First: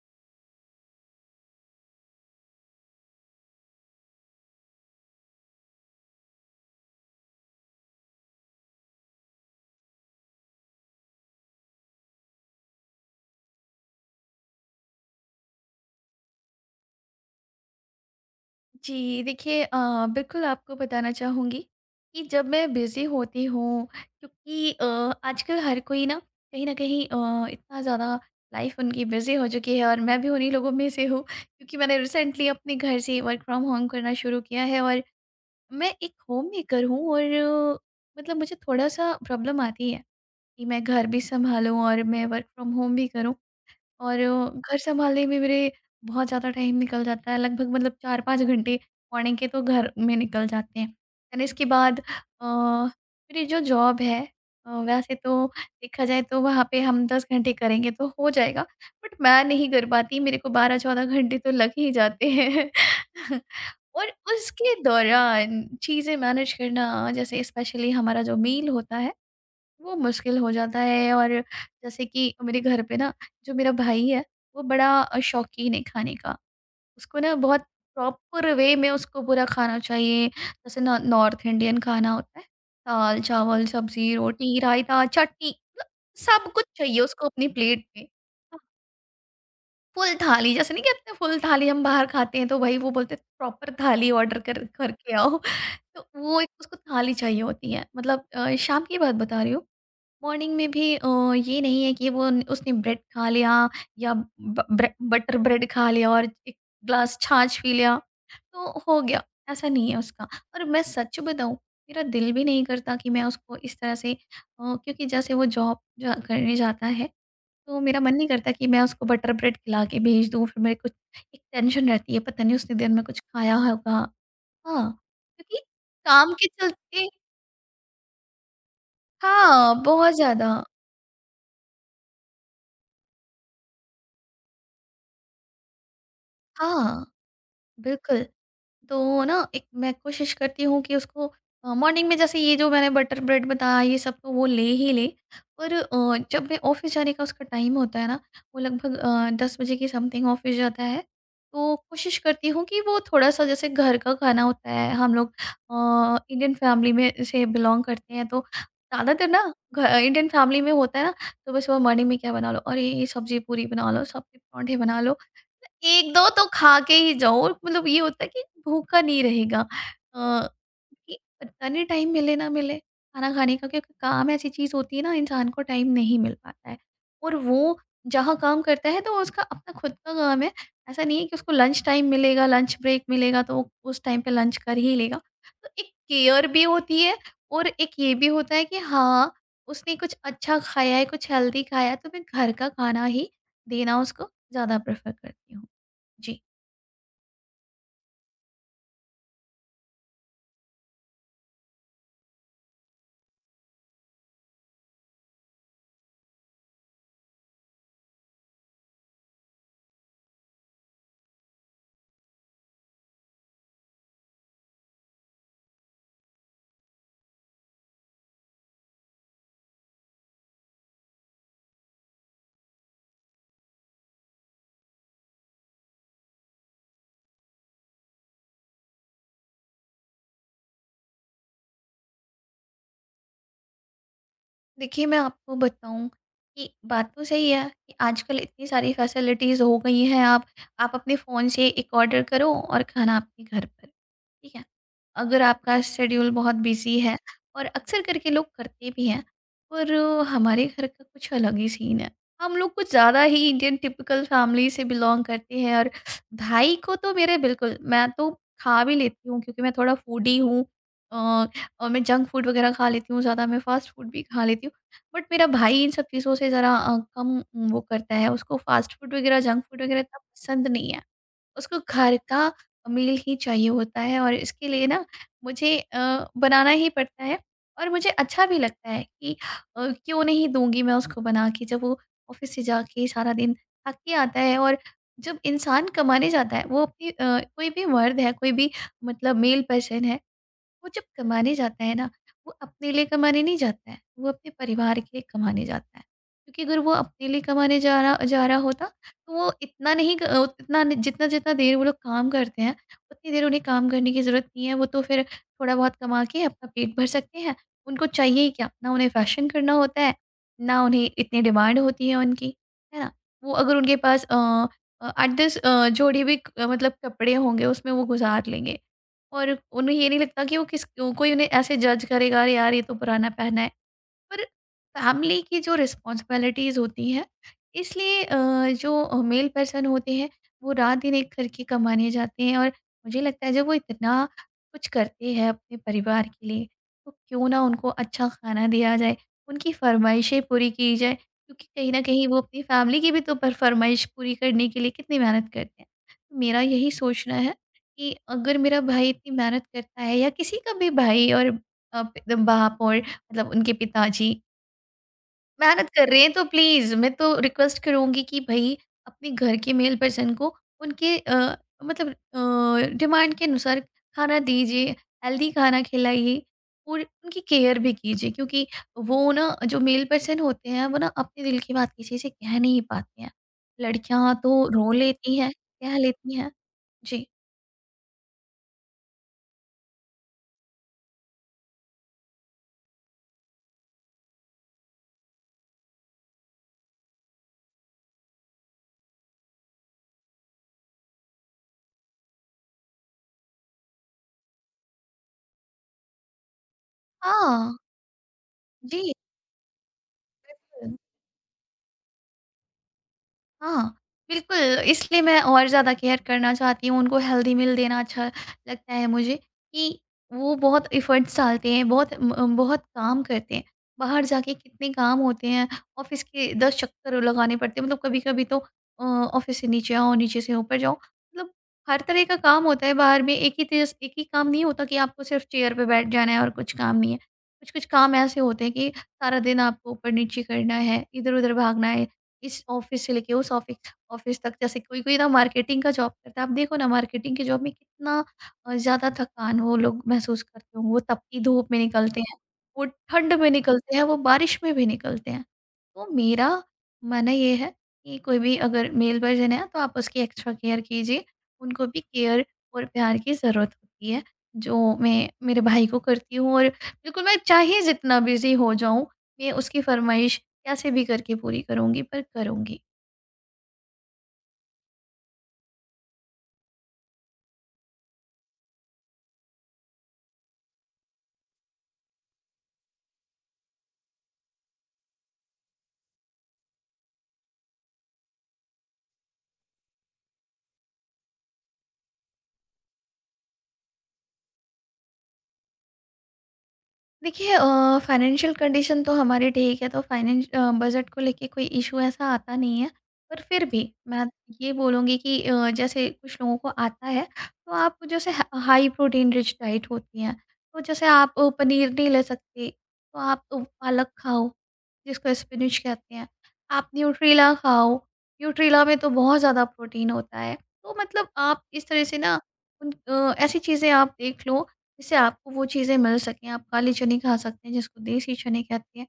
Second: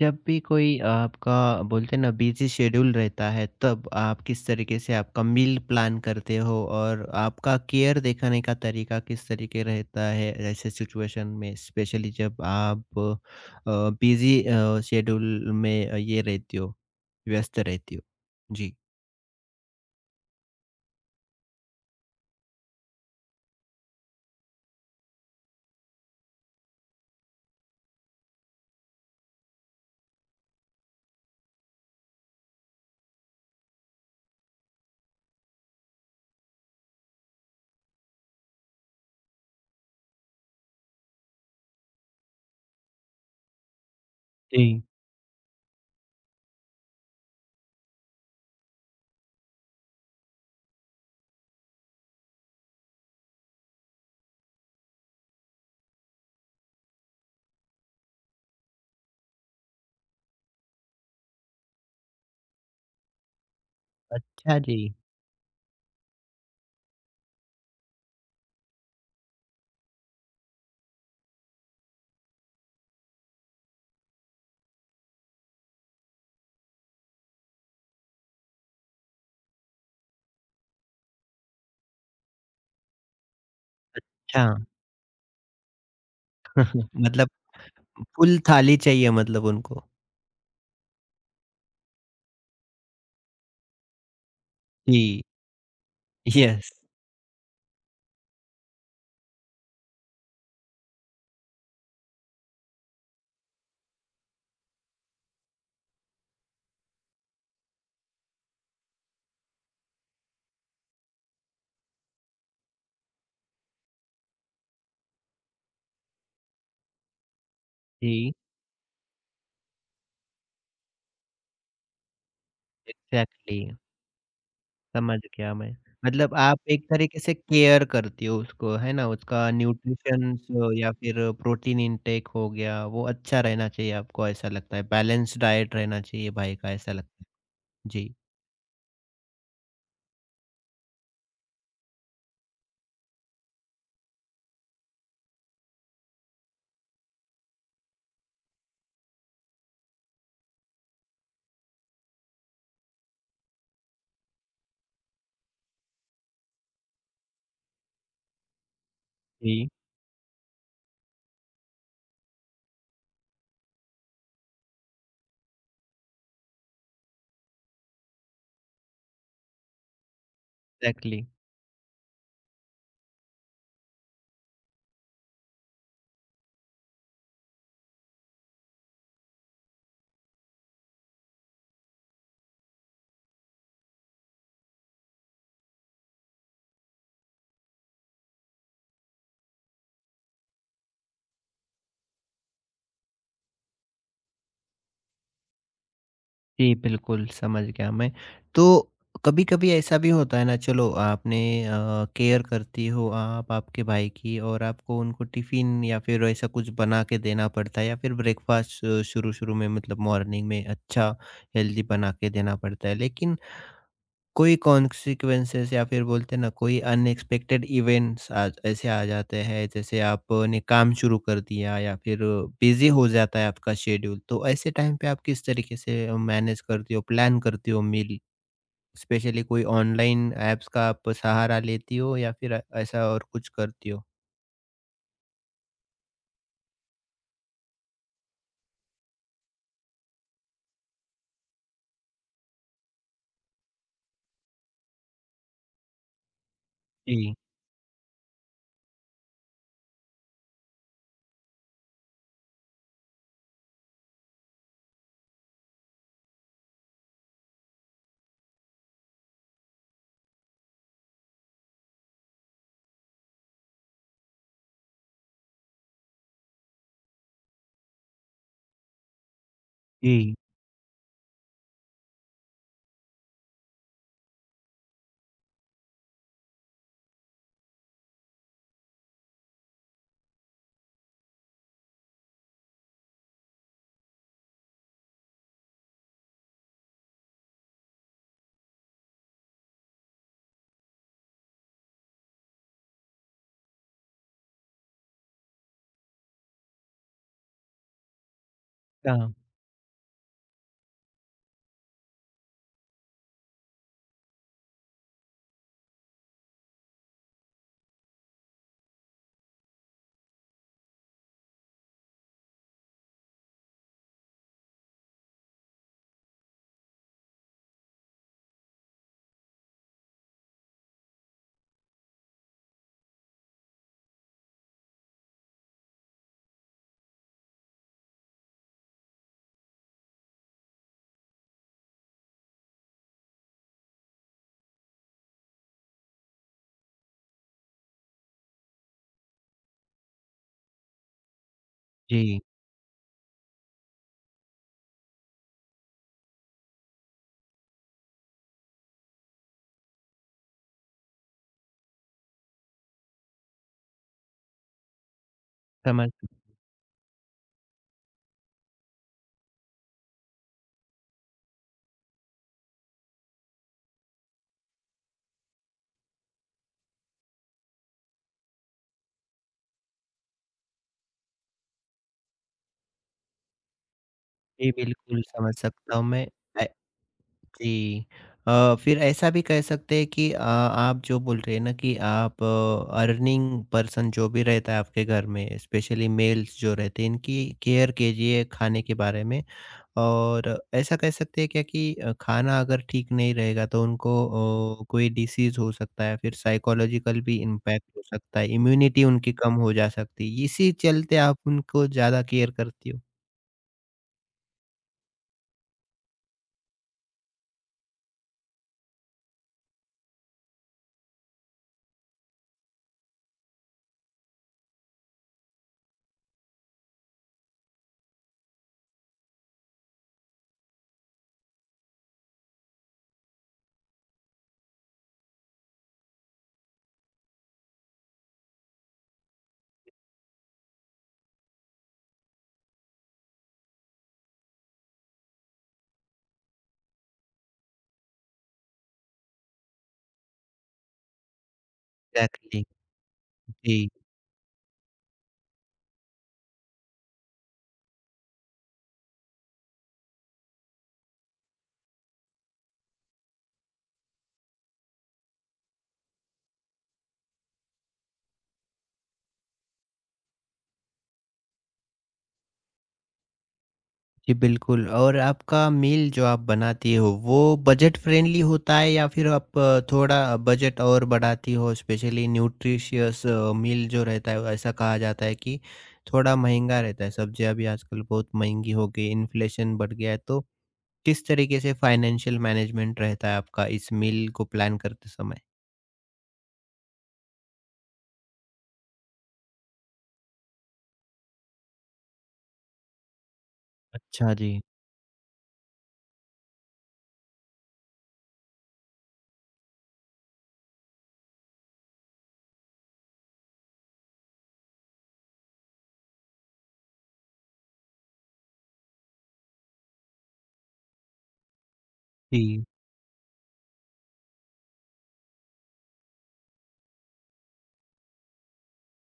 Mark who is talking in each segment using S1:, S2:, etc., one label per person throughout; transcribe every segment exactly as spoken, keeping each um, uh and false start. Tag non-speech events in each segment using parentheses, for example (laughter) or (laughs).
S1: जब भी कोई आपका बोलते हैं ना बिजी शेड्यूल रहता है तब आप किस तरीके से आपका मील प्लान करते हो और आपका केयर दिखाने का तरीका किस तरीके रहता है ऐसे सिचुएशन में स्पेशली जब आप बिजी शेड्यूल में ये रहती हो व्यस्त रहती हो। जी।
S2: जी, देखिए अ, बिल्कुल आपको बताना चाहूँगी कि जब मैं बिज़ी होती हूँ, क्योंकि अ, आजकल हर कोई ना कहीं न कहीं अ, इतना ज़्यादा लाइफ़ उनकी बिज़ी हो चुकी है, और मैं भी उन्हीं लोगों में से हूँ क्योंकि मैंने रिसेंटली अपने घर से वर्क फ्रॉम होम करना शुरू किया है और मैं एक होम मेकर हूँ। और अ, मतलब मुझे थोड़ा-सा प्रॉब्लम आती है कि मैं घर भी सँभालूँ और मैं वर्क फ्रॉम होम भी करूँ। और अ, घर
S1: जी।
S2: सँभालने में मेरे बहुत ज़्यादा टाइम निकल जाता है, लगभग मतलब चार पाँच घंटे मॉर्निंग के तो घर में निकल जाते हैं। देन इसके बाद अ, मेरी जो जॉब है, अ, वैसे तो देखा जाए तो वहाँ पे हम दस घंटे करेंगे तो हो जाएगा, बट मैं नहीं कर पाती, मेरे को बारह चौदह घंटे तो लग ही जाते हैं। (laughs) और
S1: अच्छा
S2: उसके
S1: जी।
S2: दौरान चीज़ें मैनेज करना, जैसे स्पेशली हमारा जो मील होता है, वो मुश्किल हो जाता है। और जैसे कि मेरे घर पे ना, जो मेरा भाई है, वो बड़ा अ, शौकीन है खाने का। उसको ना बहुत प्रॉपर वे में उसको पूरा खाना चाहिए। जैसे ना नॉर्थ इंडियन खाना होता है, दाल-चावल, सब्ज़ी,
S1: अच्छा,
S2: रोटी, रायता, चटनी, मतलब सब कुछ चाहिए उसको
S1: मतलब
S2: अपनी प्लेट में।
S1: फुल
S2: अ,
S1: थाली चाहिए मतलब उनको।
S2: फुल थाली जैसे नहीं कहते, फुल थाली हम बाहर खाते हैं तो भाई वो बोलते हैं प्रॉपर थाली ऑर्डर कर करके
S1: जी।
S2: आओ। (laughs) तो वो एक
S1: यस।
S2: उसको थाली चाहिए होती है। मतलब अ, शाम की बात बता रही हूँ। मॉर्निंग में भी अ, ये नहीं है कि वो न उसने ब्रेड खा लिया या ब ब्रे बटर ब्रेड खा लिया और एक ग्लास छाछ पी लिया, तो हो गया, ऐसा नहीं है उसका। और मैं सच बताऊँ, मेरा दिल भी नहीं करता कि मैं उसको इस तरह से अ, क्योंकि जैसे वो जॉब जा करने जाता है, तो मेरा मन नहीं
S1: जी,
S2: करता कि मैं उसको बटर ब्रेड खिला के भेज दूँ, फिर मेरे कुछ एक टेंशन रहती है, पता नहीं उसने दिन में कुछ खाया
S1: एग्जैक्टली,
S2: होगा। हाँ,
S1: समझ गया
S2: क्योंकि
S1: मैं।
S2: काम
S1: मतलब
S2: के
S1: आप एक
S2: चलते।
S1: तरीके से केयर करती हो उसको, है ना? उसका
S2: हाँ, बहुत
S1: न्यूट्रिशंस
S2: ज़्यादा।
S1: या फिर प्रोटीन इनटेक हो गया, वो अच्छा रहना चाहिए आपको ऐसा लगता है, बैलेंस डाइट रहना चाहिए भाई का ऐसा
S2: हाँ,
S1: लगता है। जी।
S2: बिल्कुल। तो ना एक मैं कोशिश करती हूँ कि उसको अ, मॉर्निंग में जैसे ये जो मैंने बटर ब्रेड बताया, ये सब तो वो ले ही ले, पर अ, जब मैं ऑफिस जाने का उसका टाइम होता है ना, वो लगभग अ, दस बजे के समथिंग ऑफिस जाता है, तो कोशिश करती हूँ कि वो थोड़ा सा, जैसे घर का खाना होता है, हम लोग अ, इंडियन फैमिली में से बिलोंग करते हैं तो ज़्यादातर ना
S1: जी।
S2: घ- इंडियन फैमिली में होता है ना, सुबह सुबह मॉर्निंग में क्या बना लो, अरे ये सब्जी पूरी बना लो, सबके परांठे बना लो, एक दो तो खा के ही जाओ, मतलब ये होता है कि भूखा नहीं रहेगा। अ, कि
S1: एक्जेक्टली।
S2: पता नहीं टाइम मिले ना मिले खाना खाने का, क्योंकि काम ऐसी चीज़ होती है ना, इंसान को टाइम नहीं मिल पाता है। और वो जहाँ काम करता है, तो उसका अपना खुद का काम है। ऐसा नहीं है कि उसको लंच टाइम मिलेगा, लंच ब्रेक मिलेगा तो वो उस टाइम पे लंच कर ही लेगा। तो एक केयर भी होती है, और एक ये भी होता है कि हाँ, उसने कुछ अच्छा खाया है, कुछ हेल्दी खाया है, तो मैं घर का खाना ही देना उसको ज़्यादा प्रेफ़र करती हूँ। जी।
S1: जी, बिल्कुल, समझ गया मैं। तो कभी-कभी ऐसा भी होता है ना, चलो आपने अ, केयर करती हो आप आपके भाई की और आपको उनको टिफ़िन या फिर ऐसा कुछ बना के देना पड़ता है या फिर ब्रेकफ़ास्ट शुरू-शुरू में मतलब मॉर्निंग में अच्छा हेल्दी बना के देना पड़ता है। लेकिन कोई कॉन्सिक्वेंसेस या फिर बोलते हैं ना कोई अनएक्सपेक्टेड इवेंट्स आ ऐसे आ जाते हैं, जैसे आपने काम शुरू कर दिया या फिर बिजी हो जाता है आपका शेड्यूल, तो ऐसे टाइम पे आप किस तरीके से मैनेज करती हो, प्लान करती हो मील, स्पेशली कोई ऑनलाइन ऐप्स का आप सहारा लेती हो या फिर ऐ- ऐसा और कुछ करती हो।
S2: देखिए मैं आपको बताऊँ कि बात तो सही है कि आजकल इतनी सारी फैसिलिटीज़ हो गई हैं, आप आप अपने फ़ोन से एक ऑर्डर करो और खाना आपके घर पर। ठीक है? अगर आपका शेड्यूल बहुत बिज़ी है,
S1: जी।
S2: और अक्सर करके लोग करते भी हैं, पर हमारे घर का कुछ अलग ही सीन है। हम लोग कुछ ज़्यादा ही इंडियन टिपिकल फैमिली से बिलॉन्ग करते हैं, और भाई को तो मेरे बिल्कुल, मैं तो खा भी लेती हूँ क्योंकि मैं थोड़ा फूडी हूँ, अ, और मैं जंक फूड वगैरह खा लेती हूँ ज़्यादा, मैं फास्ट फूड भी खा लेती हूँ। बट मेरा भाई इन सब चीज़ों से ज़रा अ, कम वो करता है, उसको फास्ट फूड वगैरह, जंक फूड वगैरह इतना
S1: जी।
S2: पसंद नहीं है। उसको घर का मील ही चाहिए होता है, और इसके लिए ना मुझे अ, बनाना ही पड़ता है, और मुझे अच्छा भी लगता है कि अ, क्यों नहीं दूंगी मैं उसको बना के, जब वो ऑफिस से जाके सारा दिन थक के आता है। और जब इंसान कमाने जाता है, वो अपनी अ, कोई भी मर्द है, कोई भी मतलब मेल पर्सन है, वो जब कमाने जाता है ना, वो अपने लिए कमाने नहीं जाता है, वो अपने परिवार के लिए कमाने जाता है। क्योंकि अगर वो अपने लिए कमाने जा रहा जा रहा होता, तो
S1: हाँ।
S2: वो इतना नहीं क अ, इतना, जितना जितना देर वो लोग काम करते हैं, उतनी देर उन्हें काम करने की ज़रूरत नहीं है। वो तो फिर थोड़ा बहुत कमा के अपना पेट भर सकते हैं। उनको चाहिए ही क्या? ना उन्हें फ़ैशन करना होता है, ना उन्हें इतनी डिमांड होती है उनकी, है ना? वो अगर उनके पास अ, अ, आठ दस अ, जोड़ी भी क मतलब कपड़े होंगे, उसमें वो गुज़ार लेंगे। और उन्हें ये नहीं लगता कि वो किस कोई उन्हें ऐसे जज करेगा, "अरे यार, ये तो पुराना पहना है।" पर फैमिली की जो रिस्पॉन्सिबिलिटीज़ होती हैं, इसलिए अ, जो मेल पर्सन होते हैं, वो रात दिन एक करके कमाने जाते हैं, और मुझे लगता है जब वो इतना कुछ करते हैं अपने परिवार के लिए, तो क्यों ना उनको अच्छा खाना दिया जाए, उनकी फ़रमाइशें पूरी की जाए, क्योंकि कहीं न कहीं वो
S1: जी,
S2: अपनी फैमिली की भी तो पर फ़रमाइश पूरी करने के लिए कितनी मेहनत करते हैं। तो मेरा यही सोचना है कि अगर मेरा भाई इतनी मेहनत करता है, या किसी का भी भाई और अ, प बाप और मतलब उनके पिताजी मेहनत कर
S1: समझ।
S2: रहे हैं, तो प्लीज़ मैं तो रिक्वेस्ट करूँगी कि भई, अपने घर के मेल पर्सन को उनके अ, मतलब अ, डिमांड के अनुसार खाना दीजिए, हेल्दी खाना खिलाइए, और उनकी केयर भी कीजिए। क्योंकि वो ना जो मेल पर्सन होते हैं, वो ना अपने दिल की बात किसी से कह नहीं पाते हैं। लड़कियाँ तो
S1: जी,
S2: रो
S1: बिल्कुल,
S2: लेती हैं,
S1: समझ
S2: कह
S1: सकता हूँ मैं।
S2: लेती हैं। जी।
S1: जी। अ, फिर ऐसा भी कह सकते हैं कि अ, आप जो बोल रहे हैं ना कि आप अर्निंग पर्सन जो भी रहता है आपके घर में, स्पेशली मेल्स जो रहते हैं, इनकी केयर कीजिए खाने के बारे में। और ऐसा कह सकते हैं क्या कि अ, खाना अगर ठीक नहीं रहेगा तो उनको अ, कोई डिसीज़ हो सकता है, फिर साइकोलॉजिकल भी
S2: हाँ,
S1: इम्पैक्ट हो सकता है, इम्यूनिटी
S2: जी।
S1: उनकी कम हो जा सकती है। इसी चलते आप उनको ज़्यादा केयर करती हो।
S2: हाँ, बिल्कुल, इसलिए मैं और ज़्यादा केयर करना चाहती हूँ, उनको हेल्दी मील देना अच्छा लगता है मुझे, कि वो बहुत एफ़र्ट्स डालते हैं, बहुत म बहुत काम करते हैं। बाहर जाके कितने काम होते हैं, ऑफ़िस के दस चक्कर लगाने पड़ते हैं, मतलब कभी-कभी तो अ, ऑफ़िस से नीचे आओ, नीचे से ऊपर जाओ, मतलब हर तरह का काम होता है बाहर में, एक ही तेज़, एक ही काम नहीं होता कि आपको सिर्फ़ चेयर पे बैठ जाना है और कुछ काम नहीं है। कुछ-कुछ काम ऐसे होते हैं कि सारा दिन आपको ऊपर-नीचे करना है, इधर-उधर भागना है, इस ऑफिस से लेके उस ऑफिस ऑफिस तक। जैसे कोई कोई ना मार्केटिंग का जॉब करता है, आप देखो ना, मार्केटिंग की जॉब में कितना अ, ज़्यादा थकान वो लोग महसूस करते होंगे, वो तपती धूप में निकलते हैं,
S1: एग्ज़ैक्टली।
S2: वो ठंड में
S1: जी।
S2: निकलते हैं, वो बारिश में भी निकलते हैं। तो मेरा मानना ये है कि कोई भी अगर मेल वर्जन है, तो आप उसकी एक्स्ट्रा केयर कीजिए, उनको भी केयर और प्यार की ज़रूरत होती है, जो मैं मेरे भाई को करती हूँ। और बिल्कुल, मैं चाहे जितना बिजी हो जाऊँ, मैं उसकी फरमाइश कैसे भी करके पूरी करूँगी, पर करूँगी।
S1: जी, बिल्कुल। और आपका मील जो आप बनाती हो वो बजट फ्रेंडली होता है या फिर आप अ, थोड़ा बजट और बढ़ाती हो, स्पेशली न्यूट्रिशियस मील जो रहता है ऐसा कहा जाता है कि थोड़ा महंगा रहता है, सब्जियां भी आजकल बहुत महंगी हो गई, इन्फ्लेशन बढ़ गया है, तो किस तरीके से फाइनेंशियल मैनेजमेंट रहता है आपका इस मील को प्लान करते समय?
S2: देखिए अ, फाइनेंशियल कंडीशन तो हमारी ठीक है, तो फाइनेंस अ, बजट को लेके कोई इश्यू ऐसा आता नहीं है। पर फिर भी मैं
S1: अच्छा जी।
S2: ये बोलूँगी कि अ, जैसे कुछ लोगों को आता है, तो आप जैसे ह हाई प्रोटीन रिच डाइट होती हैं, तो जैसे आप अ, पनीर नहीं ले सकते, तो आप अ, पालक खाओ, जिसको स्पिनच कहते हैं। आप न्यूट्रेला खाओ, न्यूट्रेला में तो बहुत ज़्यादा प्रोटीन होता है। तो मतलब आप इस तरह से ना
S1: जी।
S2: उन अ, ऐसी चीज़ें आप देख लो जिससे आपको वो चीज़ें मिल सकें, आप काली चने खा सकते हैं जिसको देसी चने कहते हैं।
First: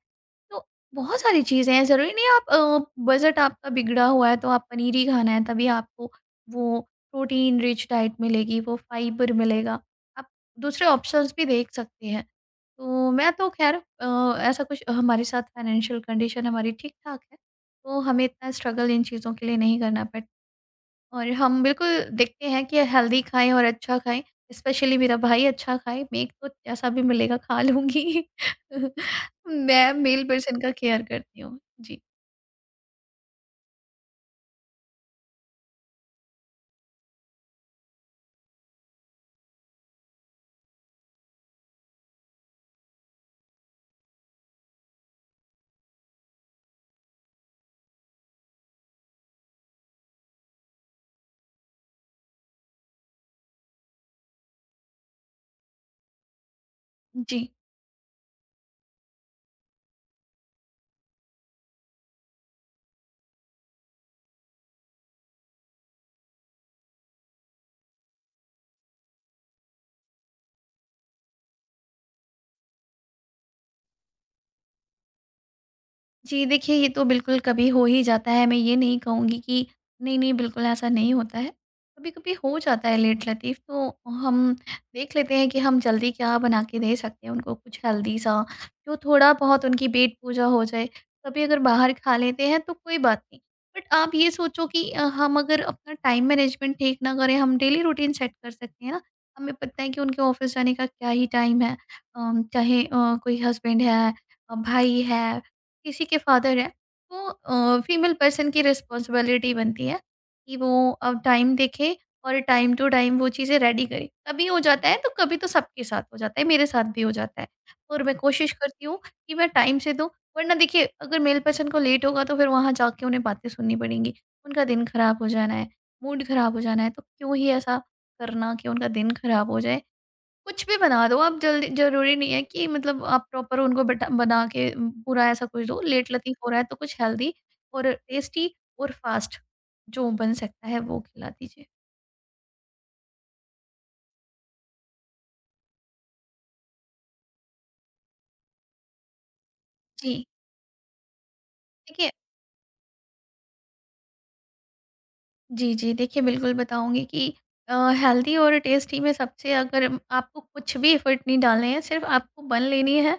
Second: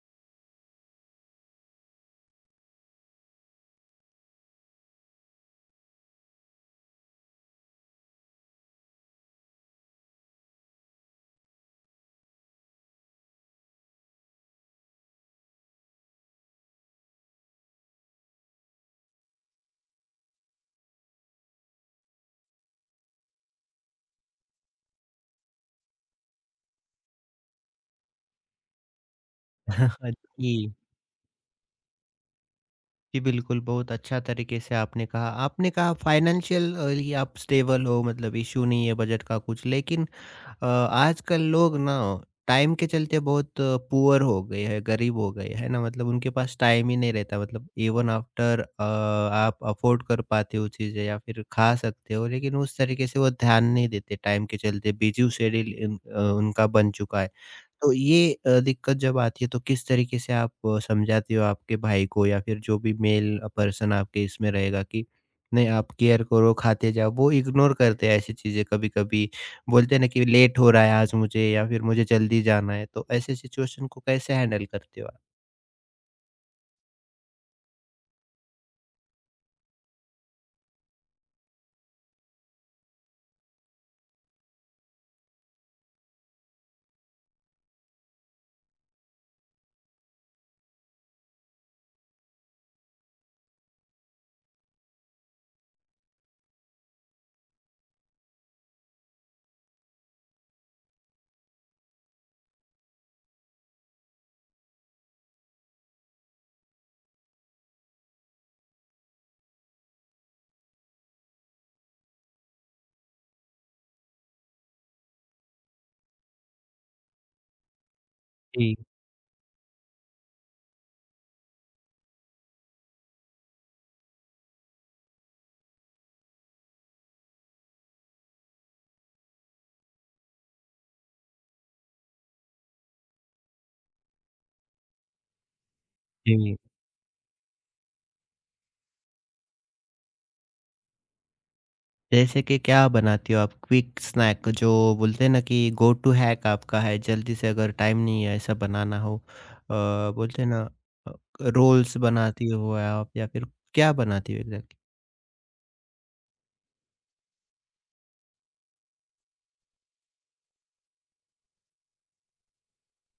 S2: तो बहुत सारी चीज़ें हैं, ज़रूरी नहीं है आप अ, बजट आपका बिगड़ा हुआ है तो आप पनीर ही खाना है, तभी आपको वो प्रोटीन रिच डाइट मिलेगी, वो फाइबर मिलेगा। आप दूसरे ऑप्शंस भी देख सकते हैं। तो मैं तो ख़ैर अ, ऐसा कुछ हमारे साथ, फाइनेंशियल कंडीशन हमारी ठीक-ठाक है, तो हमें इतना स्ट्रगल इन चीज़ों के लिए नहीं करना पड़ता। और हम बिल्कुल देखते हैं कि हेल्दी खाएँ और अच्छा खाएँ। स्पेशली मेरा भाई अच्छा खाए, मैं तो जैसा भी मिलेगा खा लूँगी। (laughs) मैं
S1: (laughs)
S2: मील
S1: जी।
S2: पर्सन का केयर करती हूँ। जी,
S1: जी, बिल्कुल, बहुत अच्छा तरीके से आपने कहा। आपने कहा फाइनेंशियली आप स्टेबल हो, मतलब इश्यू नहीं है बजट का कुछ, लेकिन अ, आजकल लोग ना टाइम के चलते बहुत पुअर हो गए हैं, गरीब हो गए हैं ना, मतलब उनके पास टाइम ही नहीं रहता, मतलब इवन आफ्टर अ, आप अफ़ोर्ड कर पाते हो चीज़ें या फिर खा सकते हो, लेकिन उस तरीके से वो ध्यान नहीं देते टाइम के चलते, बिज़ी शेड्यूल इन अ, उनका बन चुका है।
S2: जी।
S1: तो ये अ, दिक्कत जब आती है तो किस तरीके से आप अ, समझाते हो आपके भाई को या फिर जो भी मेल पर्सन आपके इसमें रहेगा कि नहीं, आप केयर करो, खाते जाओ। वो इग्नोर करते हैं ऐसी चीजें कभी कभी बोलते हैं ना कि लेट हो रहा है आज मुझे या फिर मुझे जल्दी जाना है, तो ऐसे सिचुएशन को कैसे हैंडल करते हो आप?
S2: जी, देखिए ये तो बिल्कुल कभी हो ही जाता है। मैं ये नहीं कहूँगी कि नहीं, नहीं, बिल्कुल ऐसा नहीं होता है। कभी-कभी हो जाता है लेट लतीफ़, तो हम देख लेते हैं कि हम जल्दी क्या बना के दे सकते हैं उनको, कुछ हेल्दी सा, जो थोड़ा बहुत उनकी पेट पूजा हो जाए। कभी अगर बाहर खा लेते हैं तो कोई बात नहीं। बट आप ये सोचो कि अ, हम अगर अपना टाइम मैनेजमेंट ठीक ना करें, हम डेली रूटीन सेट कर सकते हैं ना। हमें पता है कि उनके ऑफ़िस जाने का क्या ही टाइम है। अम, चाहे अ, कोई हस्बैंड है, अ, भाई है, किसी के फादर हैं, तो फीमेल पर्सन की रिस्पॉन्सिबिलिटी बनती है कि वो अ, टाइम देखे और टाइम टू टाइम वो चीज़ें रेडी करे। कभी हो जाता है तो कभी तो सबके साथ हो जाता है, मेरे साथ भी हो जाता है और मैं कोशिश
S1: जी।
S2: करती हूँ कि मैं टाइम से दूँ। वरना देखिए, अगर मेल पर्सन को लेट होगा तो फिर वहाँ जाके उन्हें बातें सुननी पड़ेंगी। उनका दिन खराब हो जाना है, मूड खराब हो जाना है, तो क्यों ही ऐसा करना कि उनका दिन खराब हो जाए। कुछ भी बना दो आप जल्दी, ज़रूरी नहीं है कि मतलब आप प्रॉपर उनको बैठा बना के उम, पूरा ऐसा कुछ दो, लेट-लतीफ़ हो
S1: जी।
S2: रहा है तो कुछ हेल्दी और टेस्टी और फास्ट जो बन सकता है वो खिला दीजिए।
S1: जैसे कि क्या बनाती हो आप? क्विक स्नैक जो बोलते हैं ना कि गो टू हैक आपका है, जल्दी से अगर टाइम नहीं है ऐसा बनाना हो। अ,
S2: जी,
S1: बोलते हैं ना अ, रोल्स
S2: देखिए
S1: बनाती हो आप या फिर क्या बनाती हो एग्ज़ैक्टली?
S2: जी, जी, देखिए बिल्कुल बताऊँगी कि अ, हेल्दी और टेस्टी में सबसे अगर म- आपको कुछ भी एफ़र्ट नहीं डालने हैं, सिर्फ़ आपको बन लेनी है।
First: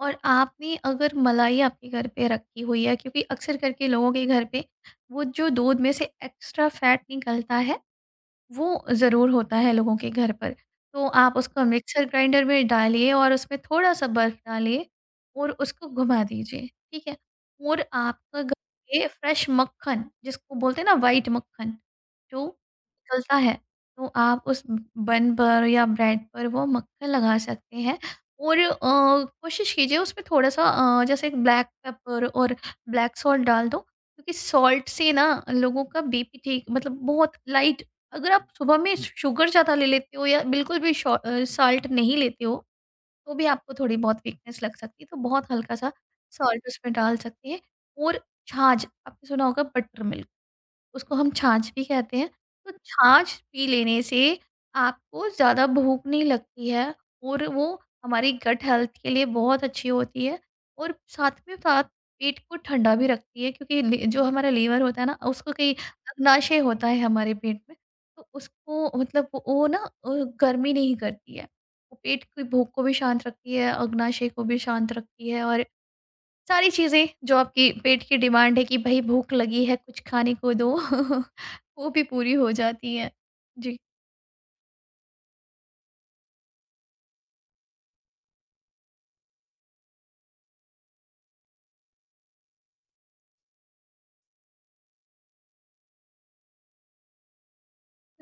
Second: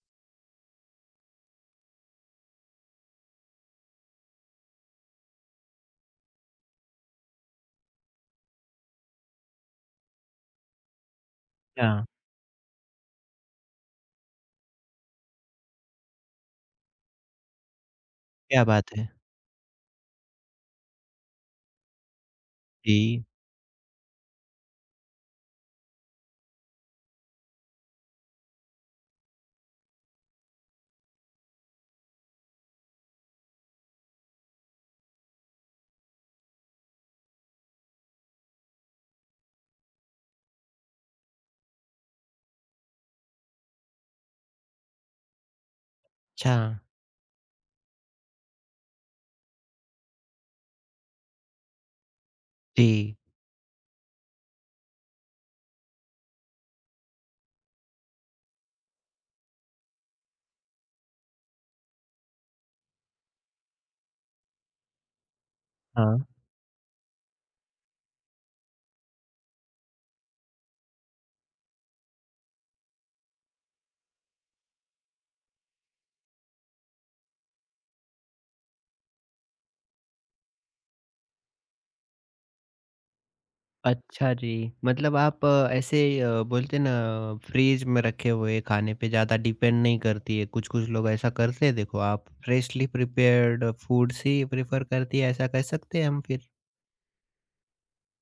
S2: और आपने अगर मलाई आपके घर पे रखी हुई है क्योंकि अक्सर करके लोगों के घर पे वो जो दूध में से एक्स्ट्रा फैट निकलता है, वो ज़रूर होता है लोगों के घर पर। तो आप उसको मिक्सर
S1: अच्छा।
S2: ग्राइंडर में डालिए और उसमें थोड़ा-सा बर्फ डालिए और उसको घुमा दीजिए, ठीक है? और आपका घर
S1: क्या बात
S2: ये
S1: है!
S2: फ्रेश मक्खन जिसको बोलते हैं ना व्हाइट मक्खन, जो
S1: जी।
S2: निकलता है, तो आप उस बन पर या ब्रेड पर वो मक्खन लगा सकते हैं। और अ, कोशिश कीजिए उसमें थोड़ा-सा अ, जैसे ब्लैक पेपर और ब्लैक सॉल्ट डाल दो क्योंकि सॉल्ट से ना लोगों का बीपी ठीक मतलब बहुत लाइट, अगर आप सुबह में शु शुगर ज़्यादा ले लेते हो या बिल्कुल भी शॉ अ, सॉल्ट नहीं लेते हो, तो भी आपको थोड़ी बहुत वीकनेस लग सकती है, तो बहुत हल्का-सा
S1: अच्छा।
S2: सॉल्ट उसमें डाल सकते हैं। और छाछ, आपने सुना होगा बटर मिल्क। उसको हम छाछ भी कहते हैं। तो
S1: जी।
S2: छाछ पी लेने से आपको ज़्यादा भूख नहीं लगती है और वो हमारी गट हेल्थ के लिए बहुत अच्छी होती है और साथ में साथ पेट को ठंडा भी रखती है क्योंकि लि जो हमारा लीवर होता है ना, उसको कई
S1: हाँ।
S2: अग्नाशय होता है हमारे पेट में, तो उसको मतलब वो वो ना, अ, गर्मी नहीं करती है। वो पेट की भूख को भी शांत रखती है, अग्नाशय को भी शांत रखती है और सारी चीज़ें जो आपकी पेट की डिमांड है कि भाई भूख लगी है कुछ खाने को दो (laughs) वो भी पूरी हो जाती है। जी।
S1: अच्छा जी, मतलब आप अ, ऐसे अ, बोलते हैं ना फ्रीज़ में रखे हुए खाने पे ज़्यादा डिपेंड नहीं करती है, कुछ-कुछ लोग ऐसा करते हैं, देखो आप फ्रेशली प्रिपेयर्ड फूड्स ही प्रेफ़र करती है, ऐसा कह सकते हैं हम फिर?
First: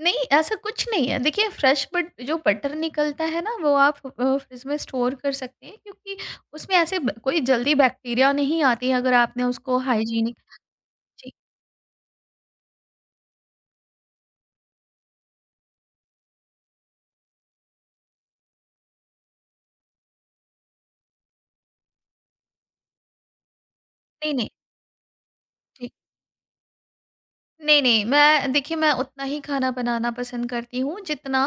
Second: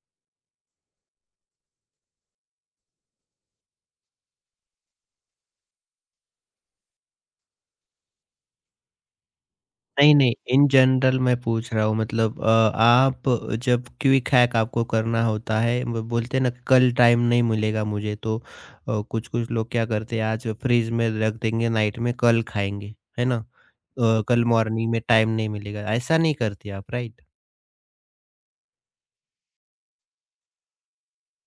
S2: नहीं, ऐसा कुछ नहीं है। देखिए फ्रेश बट जो बटर निकलता है ना वो आप अ, फ्रिज में स्टोर कर सकते हैं क्योंकि उसमें ऐसे ब कोई जल्दी बैक्टीरिया नहीं आती है अगर आपने उसको हुँ।
S1: नहीं, नहीं,
S2: हाइजीनिक
S1: इन जनरल
S2: जी,
S1: मैं पूछ रहा हूँ, मतलब अ, आप जब क्विक हैक आपको करना होता है ब बोलते हैं ना कल टाइम नहीं मिलेगा मुझे तो अ, कुछ-कुछ लोग क्या करते हैं आज फ्रिज में रख देंगे, नाइट में कल खाएँगे, है ना? अ,
S2: नहीं,
S1: कल
S2: नहीं।
S1: मॉर्निंग में टाइम नहीं मिलेगा, ऐसा नहीं करती आप राइट?
S2: नहीं, नहीं, मैं देखिए, मैं उतना ही खाना बनाना पसंद करती हूँ जितना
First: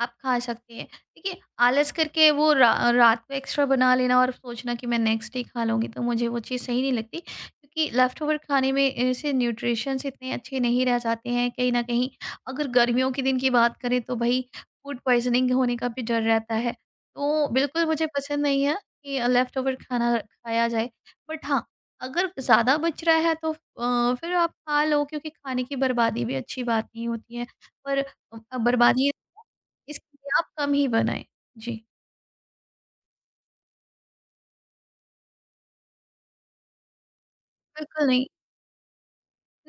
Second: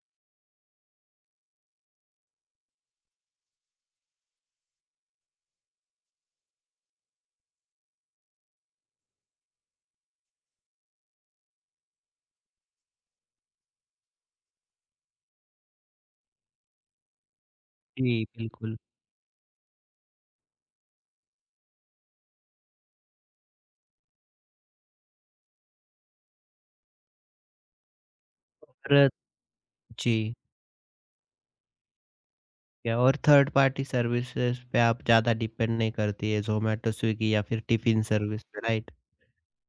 S2: आप खा सकते हैं। देखिए, आलस करके वो रा रात को एक्स्ट्रा बना लेना और सोचना कि मैं नेक्स्ट डे खा लूँगी, तो मुझे वो चीज़ सही नहीं लगती क्योंकि लेफ्ट ओवर खाने में ऐसे न्यूट्रिशंस इतने अच्छे नहीं रह जाते हैं। कहीं न कहीं अगर गर्मियों के दिन की बात करें तो भई फूड पॉइज़निंग होने का भी डर रहता है। तो बिल्कुल मुझे
S1: जी,
S2: पसंद नहीं है
S1: बिल्कुल।
S2: कि लेफ्ट ओवर खाना खाया जाए। बट हाँ, अगर ज़्यादा बच रहा है तो अ, फिर आप खा लो क्योंकि खाने की बर्बादी भी अच्छी बात नहीं होती है। पर अ,
S1: र
S2: बर्बादी
S1: जी,
S2: इसके लिए आप कम ही बनाएँ। जी,
S1: या और थर्ड पार्टी सर्विसेज़ पे आप ज़्यादा डिपेंड नहीं करती है, ज़ोमैटो, स्विगी या फिर टिफ़िन
S2: बिल्कुल नहीं,
S1: सर्विस पे, राइट?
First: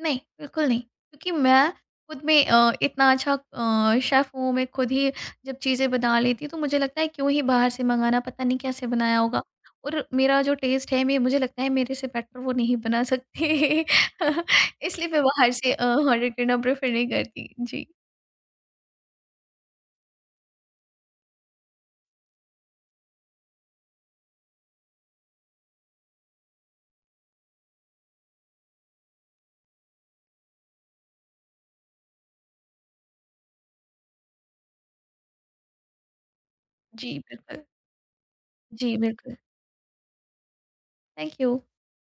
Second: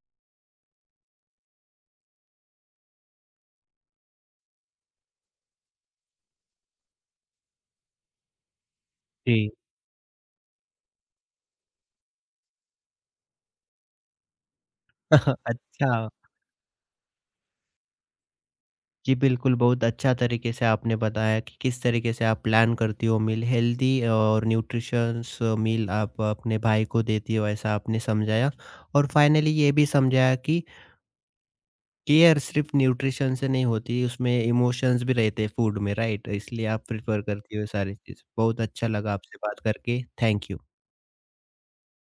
S2: नहीं, बिल्कुल नहीं। क्योंकि मैं खुद में अ, इतना अच्छा अ, शेफ़ हूँ, मैं खुद ही जब चीज़ें बना लेती हूँ तो मुझे लगता है क्यों ही बाहर से मँगाना, पता नहीं कैसे बनाया होगा।
S1: जी।
S2: और मेरा जो टेस्ट है मैं मुझे लगता है मेरे से बेटर वो नहीं बना सकते। (laughs) इसलिए मैं
S1: (laughs)
S2: बाहर से अ,
S1: अच्छा।
S2: ऑर्डर करना प्रेफ़र नहीं करती। जी,
S1: जी, बिल्कुल, बहुत अच्छा तरीके से आपने बताया कि किस तरीके से आप प्लान करती हो मील, हेल्दी और न्यूट्रिशंस मील आप अपने भाई को देती हो, ऐसा आपने समझाया। और फाइनली ये भी समझाया कि केयर सिर्फ़ न्यूट्रिशन से नहीं होती, उसमें इमोशंस भी रहते हैं फूड में, राइट? इसलिए आप
S2: जी,
S1: प्रेफ़र करती हो
S2: बिल्कुल।
S1: ये सारी चीज़। बहुत अच्छा
S2: जी,
S1: लगा
S2: बिल्कुल।
S1: आपसे बात करके, थैंक यू।
S2: Thank you.